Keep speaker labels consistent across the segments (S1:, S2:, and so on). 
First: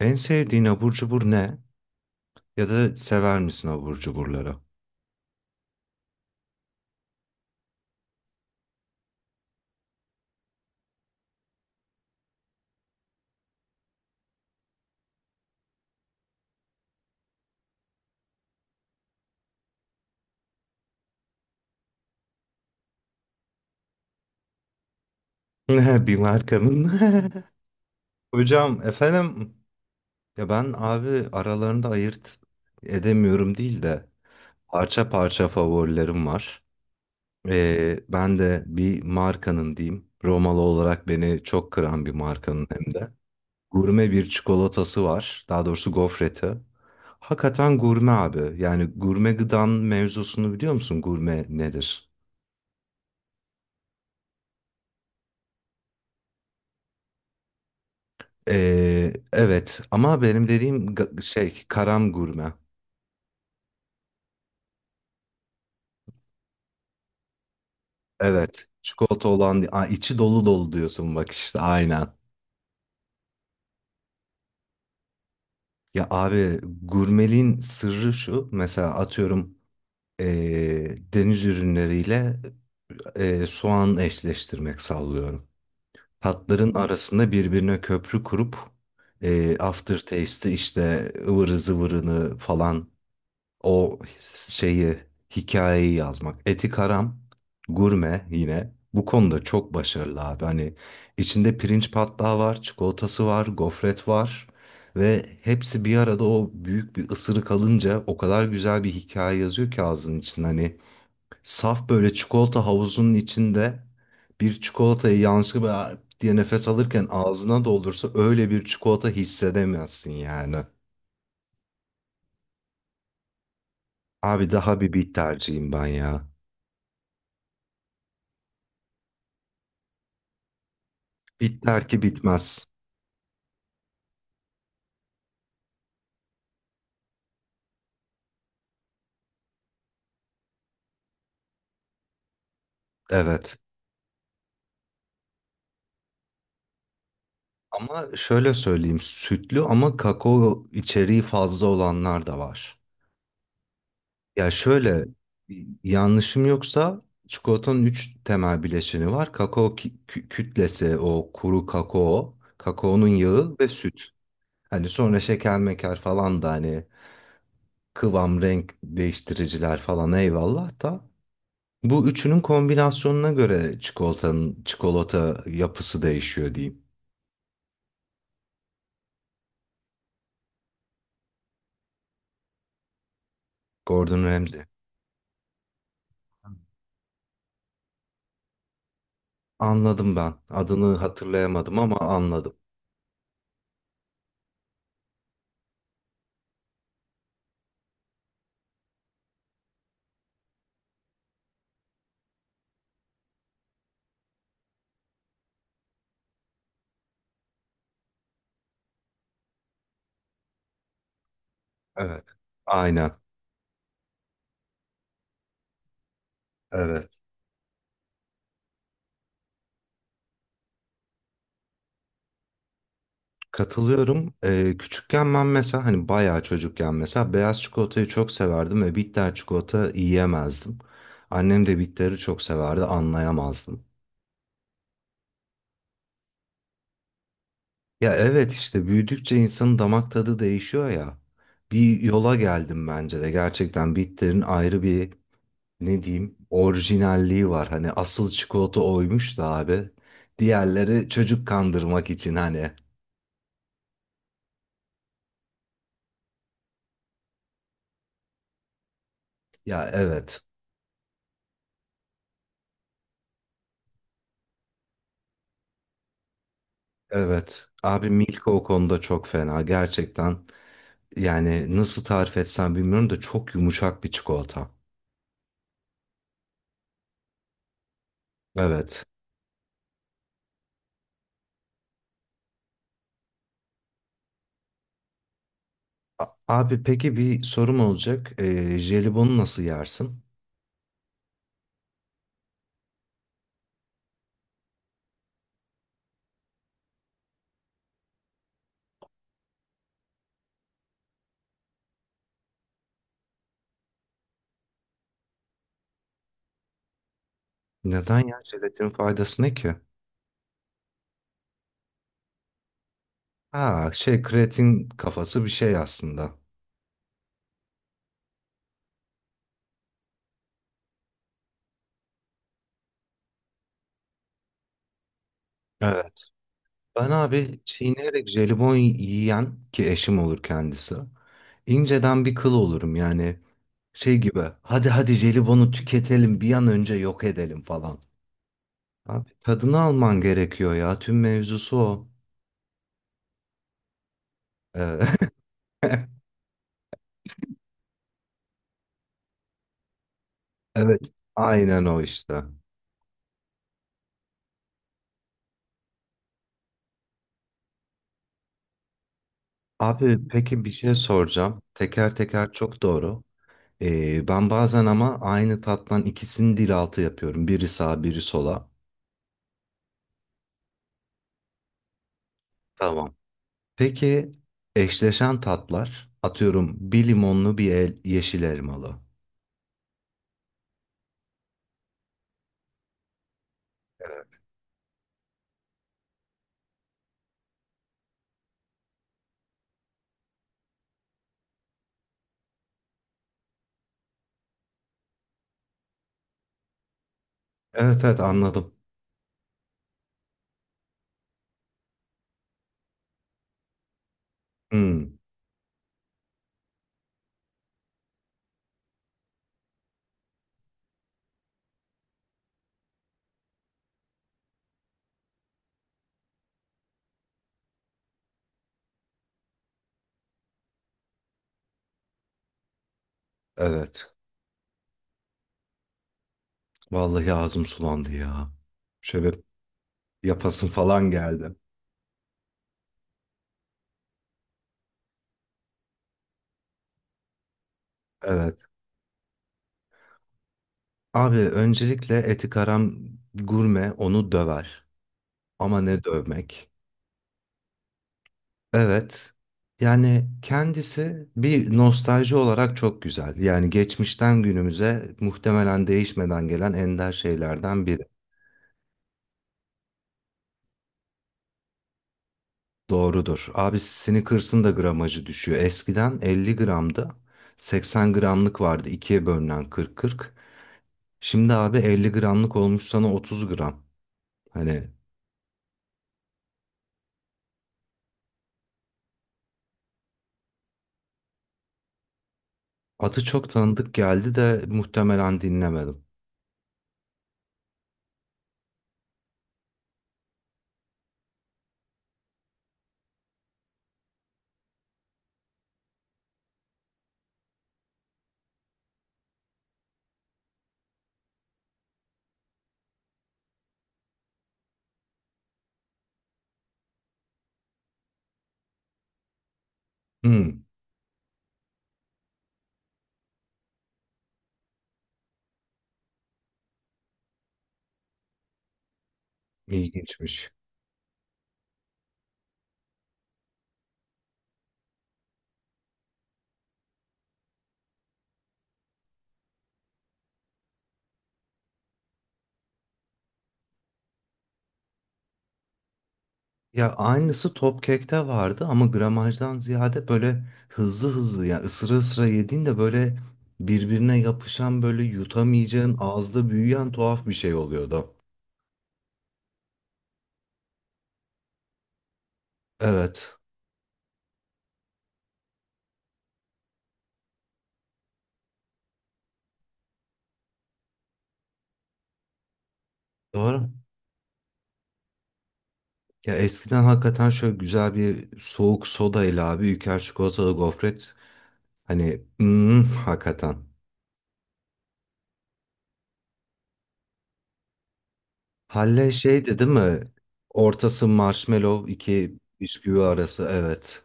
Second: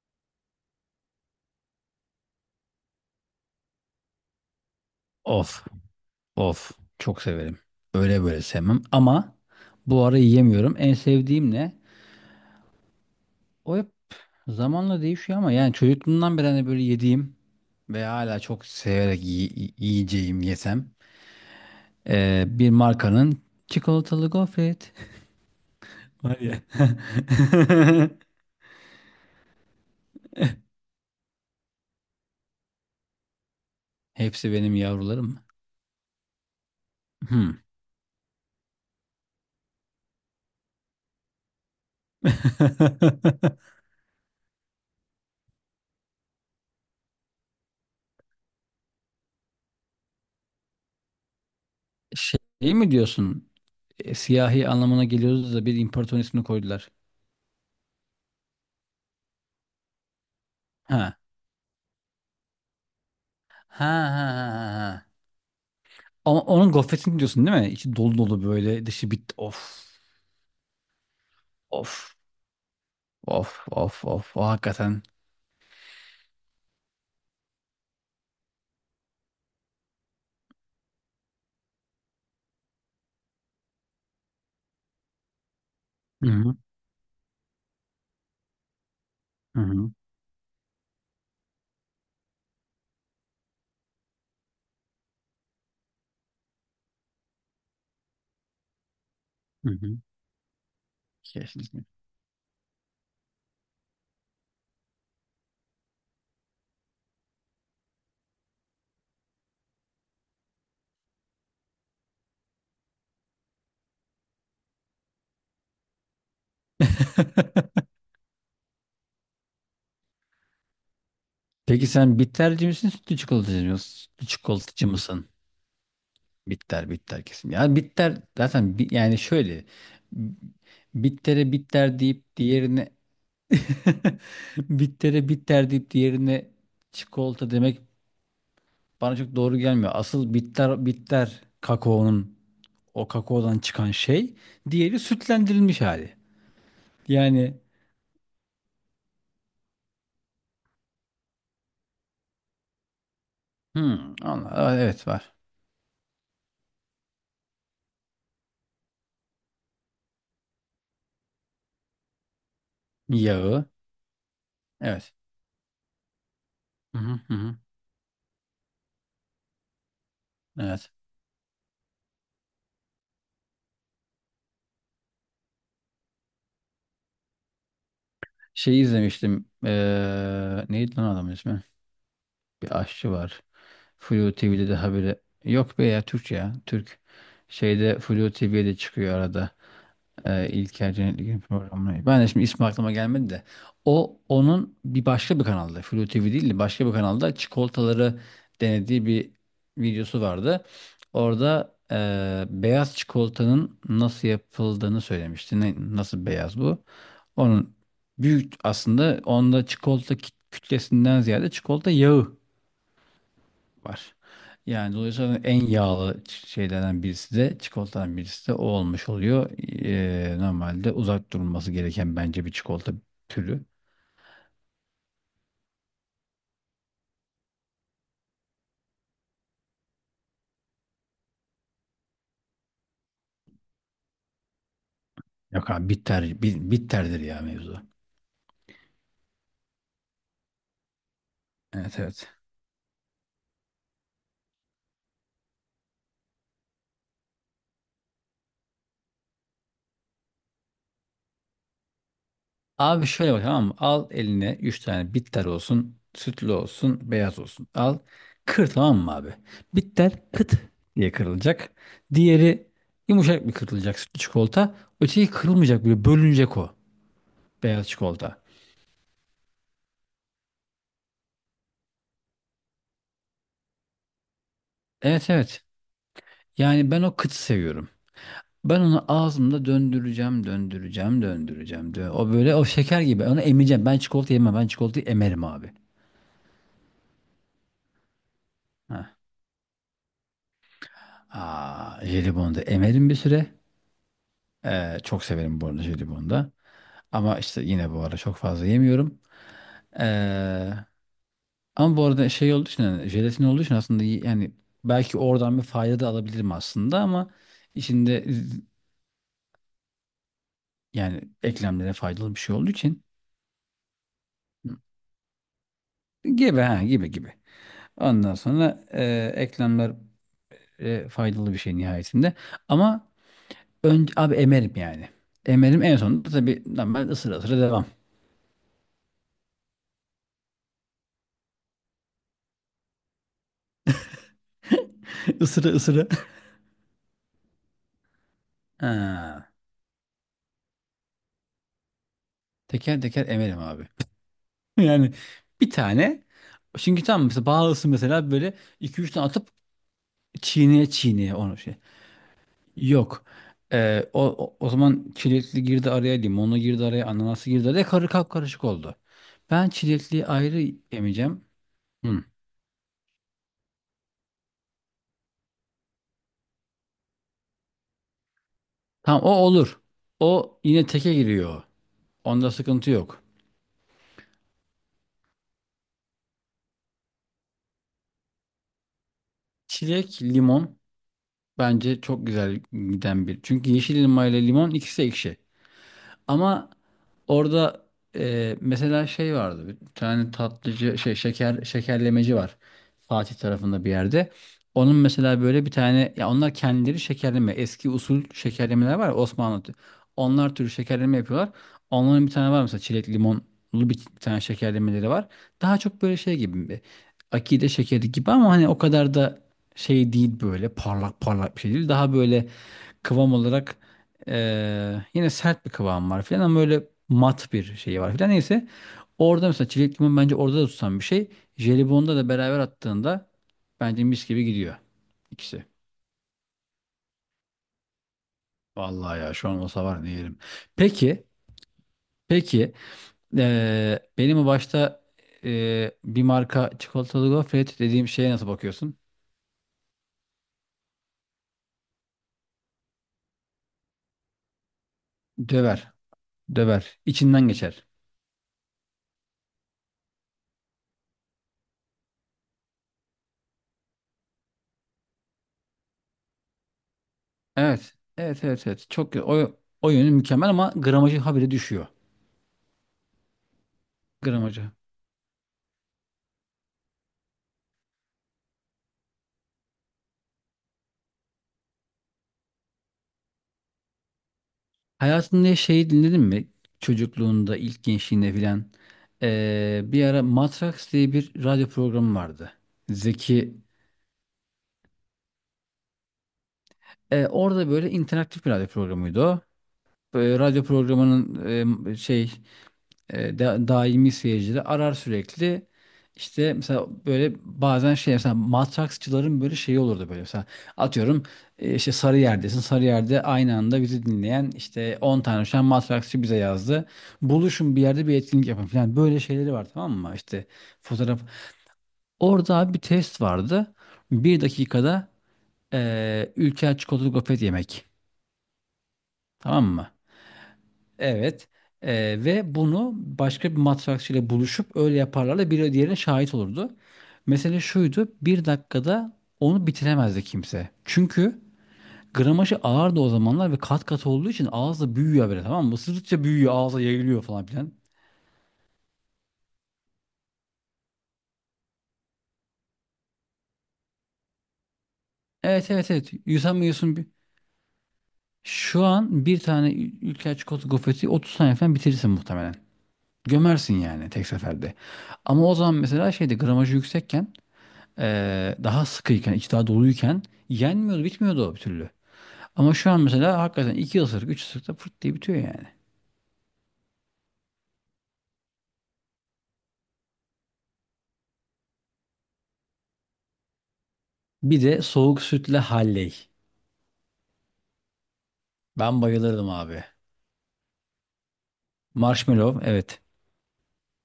S1: En sevdiğin abur cubur ne? Ya da sever misin abur cuburları?
S2: Of, of. Çok severim. Öyle böyle sevmem ama bu ara yiyemiyorum. En sevdiğim ne? O hep zamanla değişiyor ama yani çocukluğumdan beri hani böyle yediğim ve hala çok severek yiyeceğim yesem bir markanın çikolatalı gofret
S1: Bir
S2: var ya.
S1: markanın. Hocam efendim ya ben abi aralarında ayırt edemiyorum değil de
S2: Hepsi benim
S1: parça
S2: yavrularım.
S1: parça favorilerim var.
S2: Hmm.
S1: Ben de bir markanın diyeyim. Romalı olarak beni çok kıran bir markanın hem de. Gurme bir çikolatası var. Daha doğrusu gofreti. Hakikaten gurme abi. Yani gurme gıdan mevzusunu biliyor musun? Gurme nedir?
S2: Şey mi diyorsun? E, siyahi anlamına geliyordu da bir imparator ismini koydular.
S1: Evet ama benim dediğim
S2: Ha.
S1: karam gurme.
S2: Ha ha ha ha. Ha. Ama onun gofretini diyorsun değil mi? İçi dolu dolu
S1: Evet.
S2: böyle dışı
S1: Çikolata
S2: bit.
S1: olan
S2: Of.
S1: Aa, içi dolu dolu diyorsun bak işte aynen.
S2: Of. Of. Of. Of. O hakikaten.
S1: Ya abi gurmeliğin sırrı şu. Mesela atıyorum deniz ürünleriyle soğan eşleştirmek sallıyorum.
S2: Hı hı.
S1: Tatların arasında birbirine köprü kurup
S2: Hı hı.
S1: aftertaste'i işte ıvırı zıvırını falan o şeyi, hikayeyi yazmak. Eti Karam, gurme yine. Bu konuda
S2: Hı
S1: çok
S2: hı.
S1: başarılı abi. Hani içinde
S2: Kesinlikle.
S1: pirinç patlağı var, çikolatası var, gofret var. Ve hepsi bir arada o büyük bir ısırık alınca o kadar güzel bir hikaye yazıyor ki ağzının için. Hani saf böyle çikolata havuzunun içinde bir çikolatayı yanlışlıkla "Aa!" diye nefes alırken ağzına doldursa öyle bir çikolata hissedemezsin yani.
S2: Peki sen bitterci misin, sütlü çikolatacı mısın? Sütlü
S1: Abi daha
S2: çikolatacı
S1: bir bit
S2: mısın?
S1: tercihim ben ya.
S2: Bitter, bitter kesin. Yani bitter zaten yani şöyle bittere
S1: Bitler
S2: bitter
S1: ki
S2: deyip
S1: bitmez.
S2: diğerine bittere bitter deyip diğerine çikolata demek bana çok doğru gelmiyor. Asıl bitter bitter kakaonun o
S1: Evet.
S2: kakaodan çıkan şey. Diğeri sütlendirilmiş hali. Yani
S1: Ama şöyle söyleyeyim, sütlü ama kakao içeriği fazla olanlar da var. Ya
S2: Aa,
S1: şöyle
S2: evet var.
S1: yanlışım yoksa çikolatanın üç temel bileşeni var. Kakao kütlesi, o kuru kakao, kakaonun yağı
S2: Yağı.
S1: ve süt. Hani
S2: Evet.
S1: sonra şeker meker falan da hani
S2: Hı hı hı hı.
S1: kıvam, renk değiştiriciler falan eyvallah
S2: Evet.
S1: da bu üçünün kombinasyonuna göre çikolatanın çikolata yapısı değişiyor diyeyim.
S2: Şeyi izlemiştim. Neydi lan adamın ismi? Bir aşçı var.
S1: Gordon
S2: Flu
S1: Ramsay.
S2: TV'de de haberi. Yok be ya Türk ya. Türk. Şeyde Flu TV'de çıkıyor arada.
S1: Anladım ben.
S2: E, İlker
S1: Adını
S2: Cennetli Gün
S1: hatırlayamadım ama
S2: programına. Ben de şimdi
S1: anladım.
S2: ismi aklıma gelmedi de. O onun bir başka bir kanalda. Flu TV değil de başka bir kanalda çikolataları denediği bir videosu vardı. Orada beyaz çikolatanın nasıl yapıldığını söylemişti. Ne, nasıl beyaz bu? Onun büyük aslında onda çikolata kütlesinden ziyade çikolata
S1: Evet.
S2: yağı
S1: Aynen.
S2: var. Yani dolayısıyla en yağlı şeylerden
S1: Evet.
S2: birisi de çikolatadan birisi de o olmuş oluyor. Normalde uzak durulması gereken bence bir çikolata türü.
S1: Katılıyorum. Küçükken ben mesela hani bayağı çocukken mesela beyaz çikolatayı çok severdim ve bitter çikolata yiyemezdim. Annem de bitteri çok severdi, anlayamazdım.
S2: Yok abi bitter, bitterdir ya mevzu.
S1: Ya evet işte büyüdükçe insanın damak tadı değişiyor ya.
S2: Evet
S1: Bir yola
S2: evet.
S1: geldim bence de. Gerçekten bitterin ayrı bir ne diyeyim orijinalliği var. Hani asıl çikolata oymuş da abi. Diğerleri çocuk kandırmak için hani.
S2: Abi şöyle bak tamam mı? Al eline 3 tane bitter olsun, sütlü olsun, beyaz olsun. Al kır tamam mı abi?
S1: Ya
S2: Bitter
S1: evet.
S2: kıt diye kırılacak. Diğeri yumuşak bir kırılacak sütlü çikolata. Öteki kırılmayacak böyle bölünecek o
S1: Evet.
S2: beyaz
S1: Abi
S2: çikolata.
S1: Milka o konuda çok fena. Gerçekten yani nasıl tarif etsem bilmiyorum da çok yumuşak bir çikolata.
S2: Evet evet. Yani ben o kıtı seviyorum. Ben
S1: Evet.
S2: onu ağzımda döndüreceğim, döndüreceğim, döndüreceğim. O böyle o şeker gibi. Onu emeceğim. Ben çikolata yemem. Ben çikolatayı emerim abi.
S1: Abi peki bir sorum olacak.
S2: Heh.
S1: Jelibonu nasıl yersin?
S2: Aa, jelibonu da emerim bir süre. Çok severim bu arada jelibonu da. Ama işte yine bu ara çok fazla yemiyorum. Ee, ama bu arada şey olduğu için yani jelatin olduğu için aslında yani belki oradan bir fayda da alabilirim aslında ama içinde
S1: Neden ya jelatin faydası ne ki?
S2: yani eklemlere faydalı bir şey olduğu için
S1: Ha şey kreatin kafası bir şey aslında.
S2: gibi ha gibi gibi. Ondan sonra eklemler faydalı bir şey nihayetinde. Ama önce abi emerim yani. Emerim en
S1: Evet.
S2: sonunda tabii normal
S1: Ben
S2: ısıra ısıra
S1: abi
S2: devam.
S1: çiğneyerek jelibon yiyen ki eşim olur kendisi, inceden bir kıl olurum yani şey gibi hadi hadi
S2: Isıra
S1: jelibonu
S2: ısıra.
S1: tüketelim bir an önce yok edelim falan. Abi
S2: Ha,
S1: tadını alman gerekiyor ya tüm mevzusu o.
S2: teker teker emerim abi.
S1: Ee,
S2: Yani bir tane çünkü tam mesela bağlısı mesela böyle iki üç tane atıp çiğneye
S1: Evet
S2: çiğneye onu şey.
S1: aynen o işte.
S2: Yok. E, o zaman çilekli girdi araya, limonlu girdi araya, ananası girdi araya karı karışık oldu. Ben çilekliyi
S1: Abi
S2: ayrı
S1: peki bir şey
S2: emeceğim.
S1: soracağım. Teker
S2: Hı.
S1: teker çok doğru. Ben bazen ama aynı tattan ikisini dil altı yapıyorum. Biri sağ biri sola.
S2: Tamam o olur. O yine teke giriyor. Onda sıkıntı
S1: Tamam.
S2: yok.
S1: Peki eşleşen tatlar atıyorum bir limonlu bir el, yeşil elmalı.
S2: Çilek, limon bence çok güzel giden bir. Çünkü yeşil elma ile limon ikisi ekşi. Ama orada mesela şey vardı. Bir tane tatlıcı şey şeker şekerlemeci var. Fatih tarafında bir yerde. Onun mesela böyle bir tane ya onlar kendileri şekerleme eski
S1: Evet evet
S2: usul
S1: anladım.
S2: şekerlemeler var ya Osmanlı. Onlar türü şekerleme yapıyorlar. Onların bir tane var mesela çilek limonlu bir tane şekerlemeleri
S1: Hmm,
S2: var. Daha çok böyle şey gibi bir akide şekeri gibi ama hani o kadar da şey değil böyle parlak parlak bir şey değil. Daha böyle kıvam olarak yine sert bir kıvam var filan ama böyle mat bir şey var filan. Neyse orada mesela çilek limon bence orada da tutan bir şey. Jelibon'da da beraber attığında bence
S1: evet.
S2: mis gibi gidiyor ikisi.
S1: Vallahi ağzım sulandı ya.
S2: Vallahi
S1: Şöyle
S2: ya şu an olsa var ne yerim.
S1: yapasın falan
S2: Peki,
S1: geldi.
S2: peki benim o başta bir marka çikolatalı gofret dediğim şeye nasıl
S1: Evet.
S2: bakıyorsun?
S1: Abi öncelikle etikaram gurme onu döver. Ama
S2: Döver,
S1: ne dövmek?
S2: döver, İçinden geçer.
S1: Evet. Yani kendisi bir nostalji olarak çok güzel. Yani geçmişten günümüze muhtemelen değişmeden gelen ender şeylerden biri.
S2: Evet. Çok o yönü mükemmel ama gramajı habire düşüyor.
S1: Doğrudur. Abi Snickers'ın da
S2: Gramajı
S1: gramajı düşüyor. Eskiden 50 gramda 80 gramlık vardı, ikiye bölünen kırk kırk. Şimdi abi 50 gramlık olmuş sana 30 gram. Hani
S2: hayatında şeyi dinledin mi? Çocukluğunda, ilk gençliğinde filan. Bir ara Matrax diye bir radyo programı vardı.
S1: adı çok
S2: Zeki.
S1: tanıdık geldi de muhtemelen dinlemedim.
S2: Orada böyle interaktif bir radyo programıydı o. Radyo programının daimi seyircileri arar sürekli. İşte mesela böyle bazen şey mesela matraksçıların böyle şeyi olurdu böyle mesela atıyorum işte Sarıyer'desin Sarıyer'de aynı anda bizi dinleyen işte 10 tane şu an matraksçı bize yazdı. Buluşun bir yerde bir etkinlik yapın falan böyle şeyleri var tamam mı? İşte
S1: Hmm,
S2: fotoğraf. Orada abi bir test vardı. Bir dakikada Ülker çikolatalı gofret yemek. Tamam mı?
S1: ilginçmiş.
S2: Evet. Ve bunu başka bir matrakçıyla buluşup öyle yaparlarla biri diğerine şahit olurdu. Mesele şuydu. Bir dakikada onu bitiremezdi kimse. Çünkü gramajı ağırdı o zamanlar ve kat kat olduğu için ağızda büyüyor böyle tamam mı? Isırdıkça büyüyor ağza
S1: Ya
S2: yayılıyor falan
S1: aynısı
S2: filan.
S1: Topcake'te vardı ama gramajdan ziyade böyle hızlı hızlı ya ısıra ısıra yediğin de böyle birbirine yapışan böyle
S2: Evet evet
S1: yutamayacağın
S2: evet.
S1: ağızda büyüyen
S2: Yutamıyorsun.
S1: tuhaf bir şey oluyordu.
S2: Şu an bir tane ülker çikolata gofreti 30 saniye falan bitirirsin muhtemelen.
S1: Evet.
S2: Gömersin yani tek seferde. Ama o zaman mesela şeydi gramajı yüksekken daha sıkıyken, içi daha doluyken yenmiyordu, bitmiyordu o bir türlü. Ama şu an mesela
S1: Doğru.
S2: hakikaten iki ısırık, üç ısırıkta fırt diye bitiyor yani.
S1: Ya eskiden hakikaten şöyle güzel bir soğuk soda ile abi Ülker çikolatalı gofret hani hakikaten.
S2: Bir de soğuk sütle halley. Ben
S1: Halle
S2: bayılırdım
S1: şeydi değil
S2: abi.
S1: mi? Ortası marshmallow iki
S2: Marshmallow,
S1: bisküvi
S2: evet.
S1: arası evet.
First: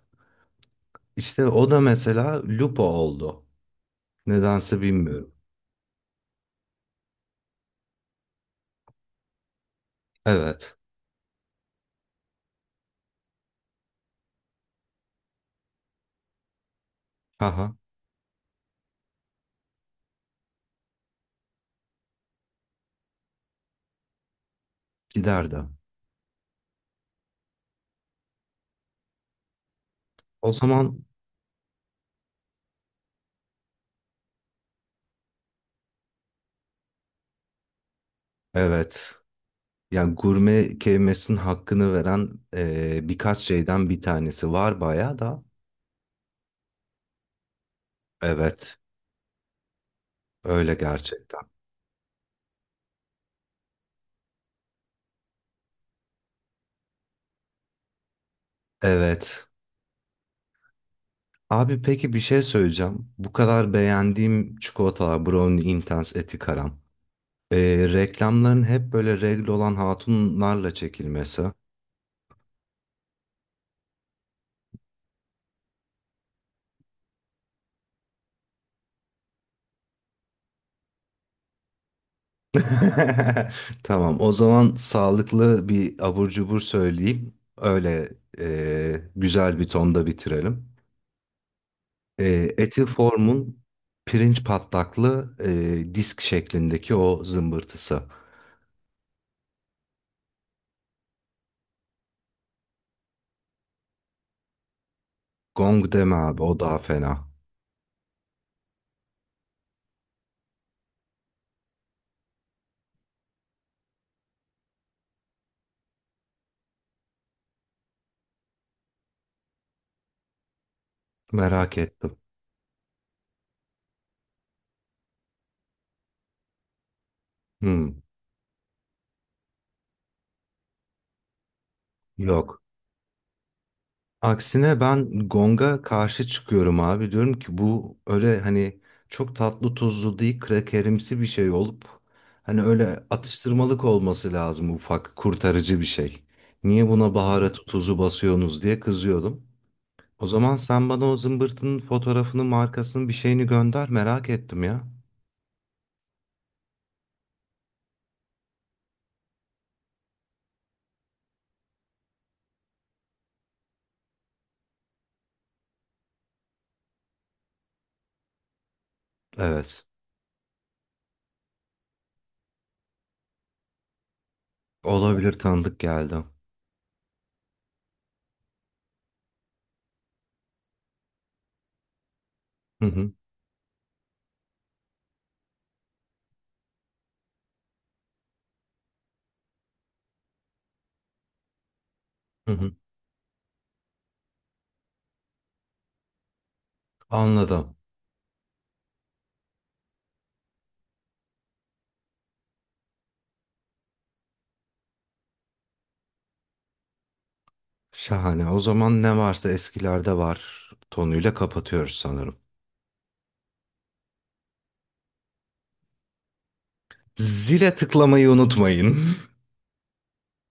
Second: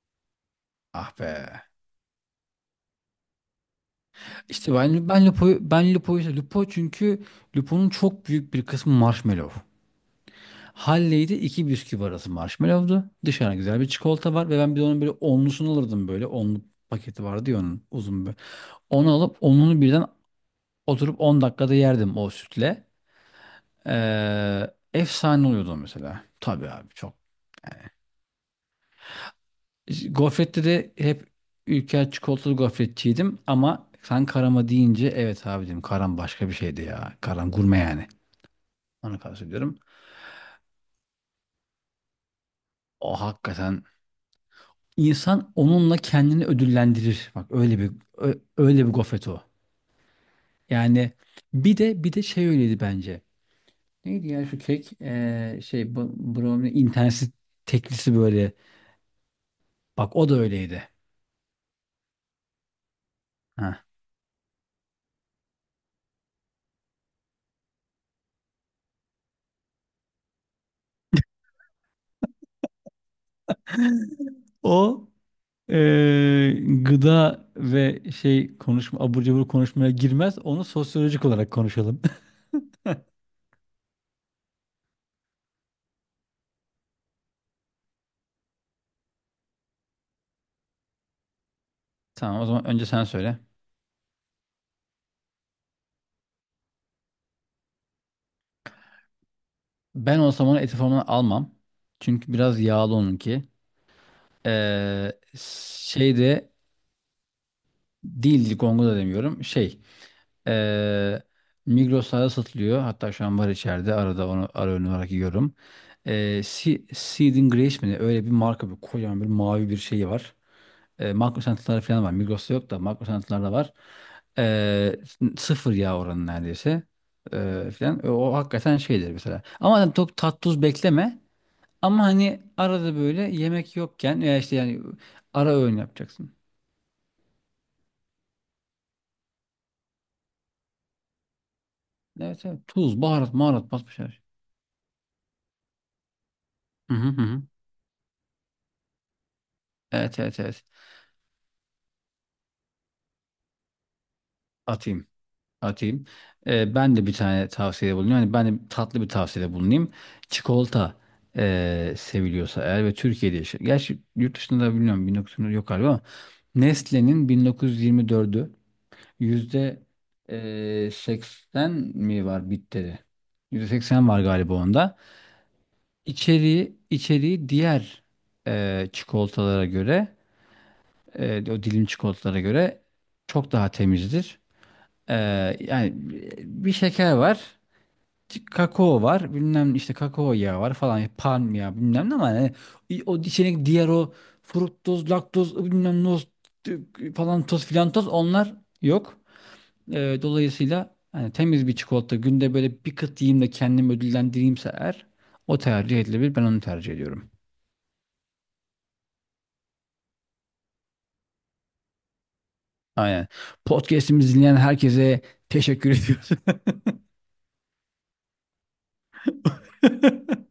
S2: Ah
S1: İşte
S2: be.
S1: o da mesela lupo oldu.
S2: İşte
S1: Nedense
S2: ben
S1: bilmiyorum.
S2: Lupo'yu, Lupo çünkü Lupo'nun çok büyük bir kısmı marshmallow.
S1: Evet.
S2: Halley'de iki bisküvi arası marshmallow'du. Dışarı güzel bir çikolata var ve ben bir de onun böyle onlusunu alırdım böyle. Onlu paketi vardı ya
S1: Haha
S2: onun uzun böyle. Onu alıp onunu birden oturup 10 dakikada yerdim o sütle. Efsane
S1: giderdi.
S2: oluyordu mesela. Tabii abi çok.
S1: O
S2: Gofrette de
S1: zaman
S2: hep Ülker çikolatalı gofretçiydim ama sen karama deyince evet abi dedim karam başka bir şeydi ya. Karam gurme yani.
S1: evet.
S2: Onu kastediyorum.
S1: Yani gurme kelimesinin hakkını veren
S2: O
S1: birkaç
S2: hakikaten
S1: şeyden bir tanesi var bayağı da.
S2: insan onunla kendini ödüllendirir. Bak öyle bir
S1: Evet.
S2: öyle bir gofret o.
S1: Öyle
S2: Yani
S1: gerçekten.
S2: bir de şey öyleydi bence. Neydi ya şu kek? Şey brownie interneti teklisi böyle.
S1: Evet.
S2: Bak o da öyleydi.
S1: Abi peki bir şey söyleyeceğim. Bu kadar
S2: Heh.
S1: beğendiğim çikolatalar Brownie Intense Etikaram. Reklamların hep böyle regl olan hatunlarla çekilmesi.
S2: O eee, gıda ve şey konuşma abur cubur konuşmaya girmez. Onu sosyolojik olarak konuşalım.
S1: Tamam o zaman sağlıklı bir abur cubur söyleyeyim. Öyle güzel bir tonda bitirelim.
S2: Tamam o
S1: E,
S2: zaman
S1: Eti
S2: önce sen söyle.
S1: formun pirinç patlaklı disk şeklindeki o zımbırtısı.
S2: Ben olsam onu eti formuna almam. Çünkü biraz yağlı onunki. Ee,
S1: Gong deme
S2: şey
S1: abi
S2: de
S1: o daha fena.
S2: değil Ligongo da demiyorum. Şey ee, Migros'ta satılıyor. Hatta şu an var içeride. Arada onu ara öğün olarak yiyorum. Ee, Seed and Grace mi ne? Öyle bir marka bir kocaman bir mavi bir şeyi var. Makro
S1: Merak
S2: santralar falan var.
S1: ettim.
S2: Migros'ta yok da makro santralarda var. E, sıfır yağ oranı neredeyse.
S1: Hmm,
S2: O, hakikaten şeydir mesela. Ama hani çok tat tuz bekleme. Ama hani
S1: yok.
S2: arada böyle yemek yokken veya işte
S1: Aksine
S2: yani
S1: ben
S2: ara öğün
S1: Gong'a karşı
S2: yapacaksın.
S1: çıkıyorum abi. Diyorum ki bu öyle hani çok tatlı tuzlu değil krakerimsi bir şey olup
S2: Evet
S1: hani
S2: evet. Tuz,
S1: öyle
S2: baharat, maharat
S1: atıştırmalık
S2: basmış her şey.
S1: olması lazım ufak kurtarıcı bir şey. Niye
S2: Hı hı
S1: buna
S2: hı. hı.
S1: baharatı tuzu basıyorsunuz diye kızıyordum.
S2: Evet
S1: O
S2: evet
S1: zaman
S2: evet.
S1: sen bana o zımbırtının fotoğrafını markasını bir şeyini gönder merak ettim ya.
S2: Atayım. Atayım. Ben de bir tane tavsiyede bulunuyorum. Yani ben de tatlı bir tavsiyede bulunayım. Çikolata seviliyorsa eğer ve Türkiye'de yaşıyor. Gerçi yurt dışında da bilmiyorum 1924 yok galiba ama Nestle'nin 1924'ü yüzde
S1: Evet,
S2: 80 mi var bitteri? Yüzde 80 var galiba onda.
S1: olabilir tanıdık geldi.
S2: İçeriği diğer çikolatalara göre o dilim çikolatalara göre
S1: Hı hı,
S2: çok daha temizdir. Yani bir şeker var. Kakao var bilmem işte kakao yağı var falan palm yağı bilmem ne ama
S1: hı
S2: yani
S1: hı.
S2: o içine diğer o fruktoz laktoz bilmem noz falan toz
S1: Anladım.
S2: filan toz onlar yok. Dolayısıyla hani temiz bir çikolata günde böyle bir kıt yiyeyim de kendimi ödüllendireyimse eğer o tercih edilebilir ben onu tercih ediyorum.
S1: Şahane. O zaman ne varsa eskilerde var tonuyla kapatıyoruz sanırım.
S2: Aynen. Podcast'imizi dinleyen herkese teşekkür ediyoruz.
S1: Zile tıklamayı unutmayın.